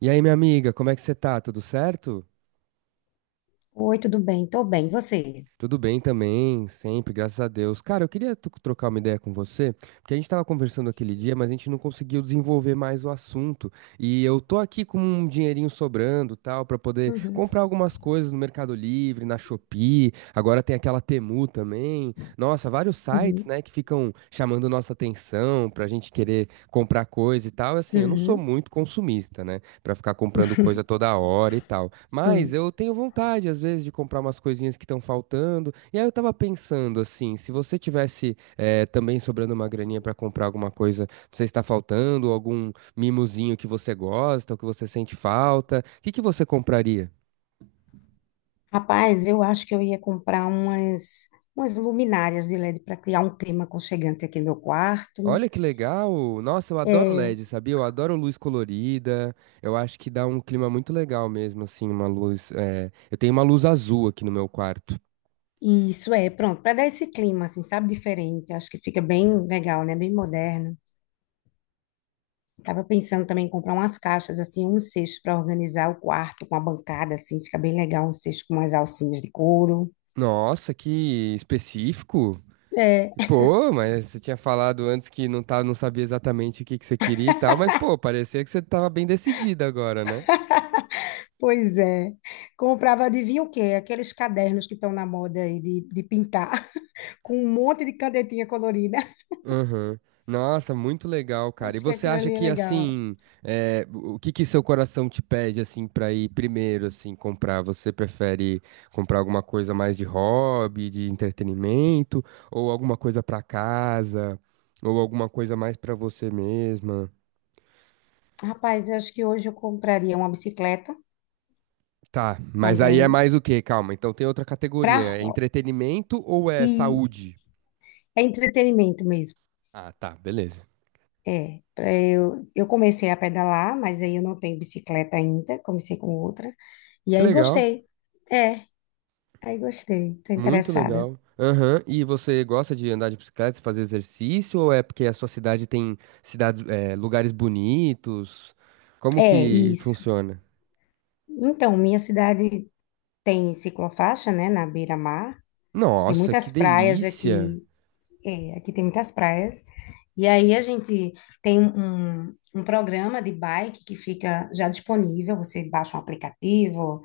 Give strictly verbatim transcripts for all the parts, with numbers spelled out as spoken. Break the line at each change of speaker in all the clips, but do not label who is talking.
E aí, minha amiga, como é que você tá? Tudo certo?
Oi, tudo bem? Tô bem, e você?
Tudo bem também, sempre, graças a Deus. Cara, eu queria to- trocar uma ideia com você, porque a gente tava conversando aquele dia, mas a gente não conseguiu desenvolver mais o assunto. E eu tô aqui com um dinheirinho sobrando, tal, pra poder
Uhum,
comprar algumas coisas no Mercado Livre, na Shopee. Agora tem aquela Temu também. Nossa, vários sites,
uhum,
né, que ficam chamando nossa atenção pra gente querer comprar coisa e tal. Assim, eu não sou
uhum,
muito consumista, né? Pra ficar comprando coisa toda hora e tal. Mas
sim.
eu tenho vontade, às vezes, de comprar umas coisinhas que estão faltando. E aí eu tava pensando, assim, se você tivesse eh, também sobrando uma graninha pra comprar alguma coisa que você está faltando, algum mimozinho que você gosta, ou que você sente falta, o que que você compraria?
Rapaz, eu acho que eu ia comprar umas, umas luminárias de L E D para criar um clima aconchegante aqui no meu quarto.
Olha que legal! Nossa, eu adoro
É,
L E D, sabia? Eu adoro luz colorida. Eu acho que dá um clima muito legal mesmo, assim, uma luz. eh, Eu tenho uma luz azul aqui no meu quarto.
e isso é, pronto, para dar esse clima, assim, sabe, diferente. Acho que fica bem legal, né? Bem moderno. Tava pensando também em comprar umas caixas, assim, um cesto para organizar o quarto com a bancada, assim, fica bem legal, um cesto com umas alcinhas de couro.
Nossa, que específico! Pô, mas você tinha falado antes que não tá, não sabia exatamente o que que você queria e tal, mas pô, parecia que você tava bem decidida agora, né?
Pois é. Comprava, adivinha o quê? Aqueles cadernos que estão na moda aí de, de pintar, com um monte de canetinha colorida.
Aham. Nossa, muito legal, cara. E
Acho que
você
aquilo
acha
ali é
que
legal.
assim, é, o que que seu coração te pede assim pra ir primeiro assim comprar? Você prefere comprar alguma coisa mais de hobby, de entretenimento, ou alguma coisa pra casa, ou alguma coisa mais pra você mesma?
Rapaz, eu acho que hoje eu compraria uma bicicleta
Tá, mas aí é
também
mais o quê? Calma, então tem outra
para
categoria. É
roda.
entretenimento ou é
E
saúde?
é entretenimento mesmo.
Ah, tá, beleza.
É, pra eu, eu comecei a pedalar, mas aí eu não tenho bicicleta ainda, comecei com outra. E
Que
aí
legal,
gostei. É, aí gostei. Tô
muito
interessada.
legal. Aham, e você gosta de andar de bicicleta, fazer exercício, ou é porque a sua cidade tem cidades, é, lugares bonitos? Como
É,
que
isso.
funciona?
Então, minha cidade tem ciclofaixa, né, na beira-mar. Tem
Nossa, que
muitas praias
delícia!
aqui, é, aqui tem muitas praias. E aí a gente tem um, um programa de bike que fica já disponível, você baixa um aplicativo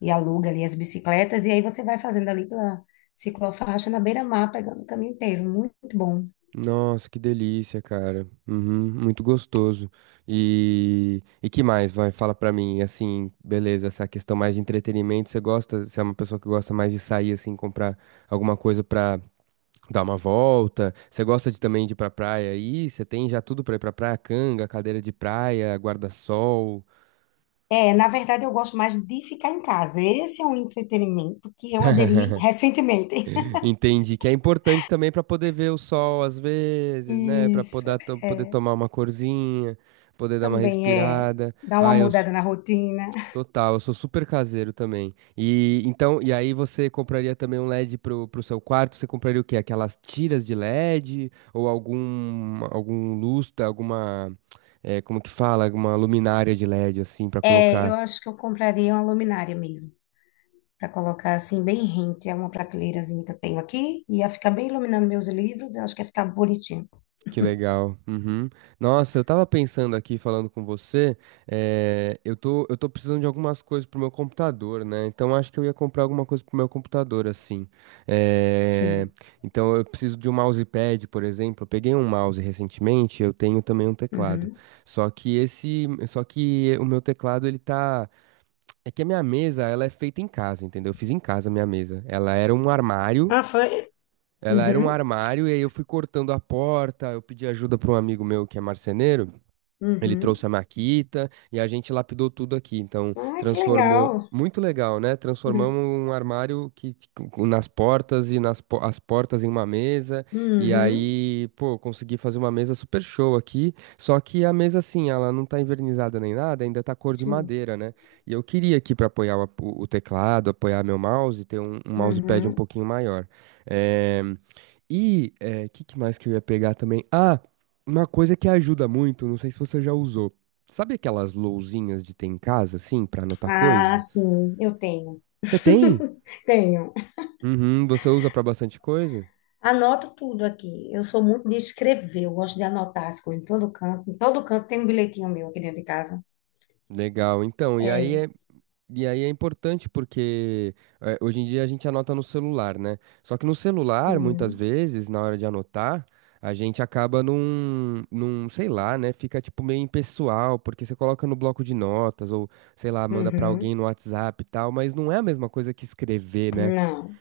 e aluga ali as bicicletas, e aí você vai fazendo ali pela ciclofaixa na beira-mar, pegando o caminho inteiro, muito bom.
Nossa, que delícia, cara. Uhum, muito gostoso. E, e que mais, vai? Fala pra mim, assim, beleza, essa questão mais de entretenimento, você gosta, você é uma pessoa que gosta mais de sair, assim, comprar alguma coisa pra dar uma volta? Você gosta de também de ir pra praia aí? Você tem já tudo pra ir pra praia? Canga, cadeira de praia, guarda-sol.
É, na verdade eu gosto mais de ficar em casa, esse é um entretenimento que eu aderi recentemente.
Entendi, que é importante também pra poder ver o sol às vezes, né? Pra
Isso,
poder, poder
é,
tomar uma corzinha, poder dar uma
também é
respirada.
dar uma
Ah, eu,
mudada na rotina.
Total, eu sou super caseiro também. E então, e aí você compraria também um léd pro, pro seu quarto? Você compraria o quê? Aquelas tiras de léd ou algum algum lustre, alguma é, como que fala, alguma luminária de L E D assim pra
É,
colocar?
eu acho que eu compraria uma luminária mesmo, para colocar assim bem rente, é uma prateleirazinha que eu tenho aqui, e ia ficar bem iluminando meus livros, eu acho que ia ficar bonitinho.
Que legal. Uhum. Nossa, eu tava pensando aqui, falando com você, eh, eu tô, eu tô precisando de algumas coisas pro meu computador, né? Então acho que eu ia comprar alguma coisa pro meu computador, assim. Eh,
Sim.
Então eu preciso de um mousepad, por exemplo. Eu peguei um mouse recentemente, eu tenho também um teclado.
Uhum.
Só que esse, só que o meu teclado, ele tá. É que a minha mesa, ela é feita em casa, entendeu? Eu fiz em casa a minha mesa. Ela era um armário.
Ah, foi?
Ela era um
Uhum.
armário e aí eu fui cortando a porta, eu pedi ajuda para um amigo meu que é marceneiro. Ele
Uhum.
trouxe a Maquita e a gente lapidou tudo aqui. Então,
Ah, que
transformou.
legal.
Muito legal, né?
Uhum.
Transformamos um armário que com- nas portas e nas po- as portas em uma mesa. E
Uhum.
aí, pô, consegui fazer uma mesa super show aqui. Só que a mesa, assim, ela não tá envernizada nem nada, ainda tá cor de
Sim.
madeira, né? E eu queria aqui para apoiar o, ap- o teclado, apoiar meu mouse, ter um, um mousepad um
Uhum.
pouquinho maior. É... E o que, que mais que eu ia pegar também? Ah! Uma coisa que ajuda muito, não sei se você já usou. Sabe aquelas lousinhas de ter em casa, assim, pra anotar
Ah,
coisa?
sim, eu tenho.
Você tem?
Tenho.
Uhum, você usa pra bastante coisa?
Anoto tudo aqui. Eu sou muito de escrever, eu gosto de anotar as coisas em todo canto. Em todo canto tem um bilhetinho meu aqui dentro de casa.
Legal, então, e aí
É.
é, e aí é importante porque eh, hoje em dia a gente anota no celular, né? Só que no celular, muitas
Uhum.
vezes, na hora de anotar, a gente acaba num, num, sei lá, né? Fica tipo meio impessoal, porque você coloca no bloco de notas ou, sei lá, manda pra alguém
Uhum.
no WhatsApp e tal, mas não é a mesma coisa que escrever, né?
Não.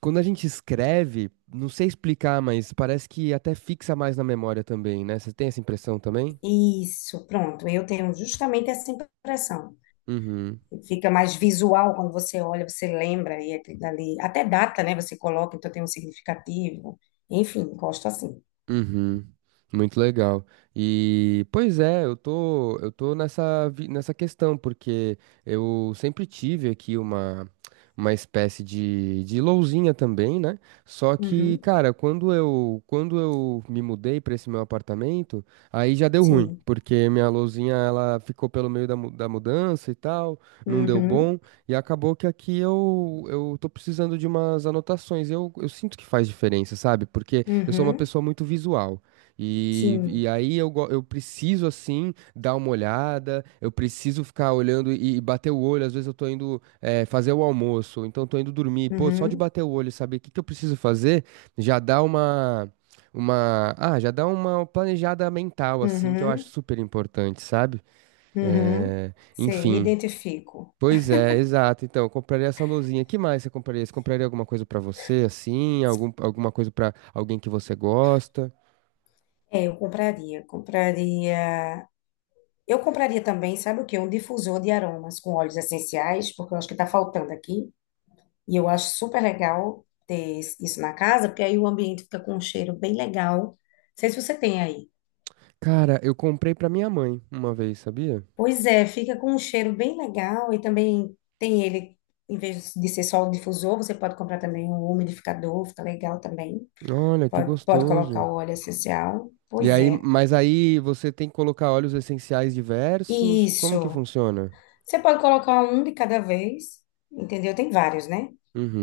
Quando a gente escreve, não sei explicar, mas parece que até fixa mais na memória também, né? Você tem essa impressão também?
Isso, pronto. Eu tenho justamente essa impressão.
Uhum.
Fica mais visual quando você olha, você lembra e aquilo dali. Até data, né? Você coloca, então tem um significativo. Enfim, gosto assim.
Uhum, muito legal. E, pois é, eu tô, eu tô nessa, vi- nessa questão, porque eu sempre tive aqui uma, uma espécie de, de lousinha também, né? Só que,
Uhum,
cara, quando eu, quando eu me mudei para esse meu apartamento, aí já deu ruim,
sim.
porque minha lousinha, ela ficou pelo meio da, mu- da mudança e tal, não deu
Uhum,
bom, e acabou que aqui eu, eu tô precisando de umas anotações. Eu, eu sinto que faz diferença, sabe? Porque eu sou uma
uhum,
pessoa muito visual. E,
sim.
e aí eu, go- eu preciso, assim, dar uma olhada, eu preciso ficar olhando e, e bater o olho. Às vezes eu tô indo eh, fazer o almoço, ou então tô indo dormir. Pô, só de
Uhum,
bater o olho, saber o que que eu preciso fazer, já dá uma, uma, ah, já dá uma planejada mental, assim, que eu acho
uhum,
super importante, sabe?
uhum.
Eh,
Sei, me
enfim.
identifico.
Pois é, exato. Então, eu compraria essa luzinha. Que mais você compraria? Você compraria alguma coisa pra você, assim? Algum, alguma coisa pra alguém que você gosta?
É, eu compraria, compraria. Eu compraria também, sabe o quê? Um difusor de aromas com óleos essenciais, porque eu acho que está faltando aqui. E eu acho super legal ter isso na casa, porque aí o ambiente fica com um cheiro bem legal. Não sei se você tem aí.
Cara, eu comprei pra minha mãe uma vez, sabia?
Pois é, fica com um cheiro bem legal e também tem ele, em vez de ser só o difusor, você pode comprar também um umidificador, fica legal também.
Olha, que
Pode, pode colocar
gostoso.
o óleo essencial.
E
Pois
aí,
é.
mas aí você tem que colocar óleos essenciais diversos. Como que
Isso.
funciona?
Você pode colocar um de cada vez, entendeu? Tem vários, né?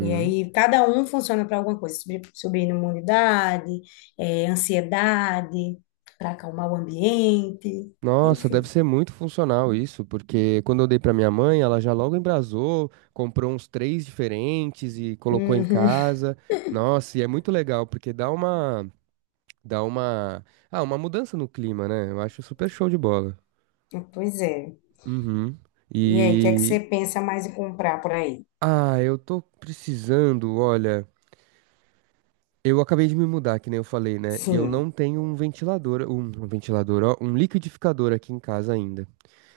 E aí, cada um funciona para alguma coisa, subir, subir imunidade, eh, ansiedade, para acalmar o ambiente,
Nossa, deve
enfim.
ser muito funcional isso, porque quando eu dei pra minha mãe, ela já logo embrasou, comprou uns três diferentes e colocou em
Uhum.
casa. Nossa, e é muito legal, porque dá uma, dá uma, ah, uma mudança no clima, né? Eu acho super show de bola.
Pois é.
Uhum.
E aí, o que é que
E,
você pensa mais em comprar por aí?
ah, eu tô precisando, olha, eu acabei de me mudar, que nem eu falei, né? E eu
Sim,
não tenho um ventilador, um, um ventilador, ó, um liquidificador aqui em casa ainda.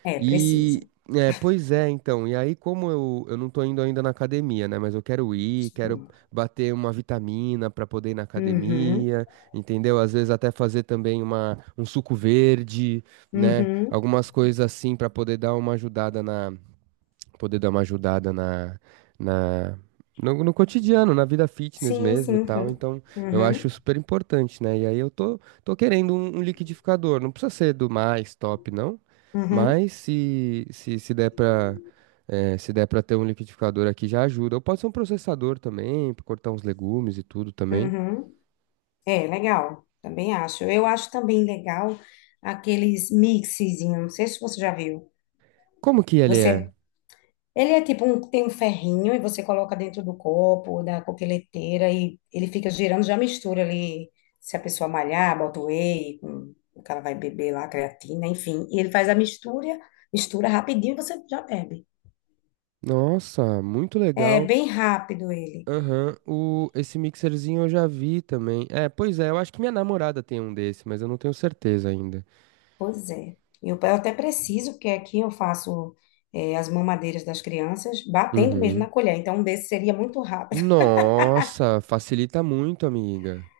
é, precisa.
E, é, pois é, então, e aí como eu, eu não tô indo ainda na academia, né? Mas eu quero ir, quero bater uma vitamina pra poder ir na
Uhum,
academia, entendeu? Às vezes até fazer também uma, um suco verde, né?
uhum.
Algumas coisas assim pra poder dar uma ajudada poder dar uma ajudada na, na no, no cotidiano, na vida fitness
Sim,
mesmo e
sim,
tal.
sim.
Então, eu acho
Uhum,
super importante, né? E aí eu tô, tô querendo um, um liquidificador. Não precisa ser do mais top, não.
uhum,
Mas se, se, se der pra, eh, se der pra ter um liquidificador aqui, já ajuda. Ou pode ser um processador também, pra cortar uns legumes e tudo também.
uhum. É, legal. Também acho. Eu acho também legal aqueles mixezinhos. Não sei se você já viu.
Como que ele é?
Você, ele é tipo um, tem um ferrinho e você coloca dentro do copo, da coqueleteira e ele fica girando, já mistura ali. Se a pessoa malhar, bota o whey, com, o cara vai beber lá, creatina, enfim. E ele faz a mistura, mistura rapidinho e você já bebe.
Nossa, muito
É
legal.
bem rápido ele.
Aham, o, esse mixerzinho eu já vi também. É, pois é, eu acho que minha namorada tem um desse, mas eu não tenho certeza ainda.
Pois é. Eu, eu até preciso, porque aqui eu faço eh, as mamadeiras das crianças batendo mesmo
Uhum.
na colher. Então, um desse seria muito rápido.
Nossa, facilita muito, amiga.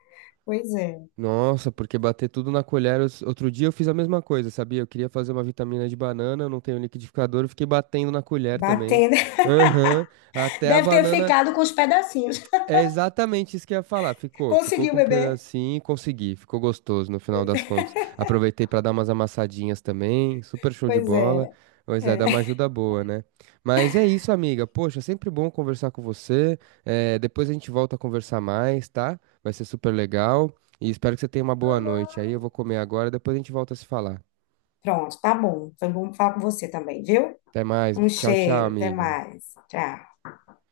Pois é.
Nossa, porque bater tudo na colher. os- Outro dia eu fiz a mesma coisa, sabia? Eu queria fazer uma vitamina de banana, eu não tenho liquidificador, eu fiquei batendo na colher também.
Batendo.
Aham, até a
Deve ter
banana.
ficado com os pedacinhos.
É exatamente isso que eu ia falar. Ficou, ficou
Conseguiu,
com um
bebê?
pedacinho, consegui, ficou gostoso no final das contas. Aproveitei pra dar umas amassadinhas também, super show de
Pois
bola.
é.
Pois é, dá uma
É.
ajuda boa, né? Mas é isso, amiga. Poxa, sempre bom conversar com você. É, depois a gente volta a conversar mais, tá? Vai ser super legal. E espero que você tenha uma boa noite. Aí eu vou comer agora, depois a gente volta a se falar.
Pronto, tá bom. Então, vamos falar com você também, viu?
Até mais.
Um
Tchau, tchau,
cheiro. Até
amiga.
mais. Tchau.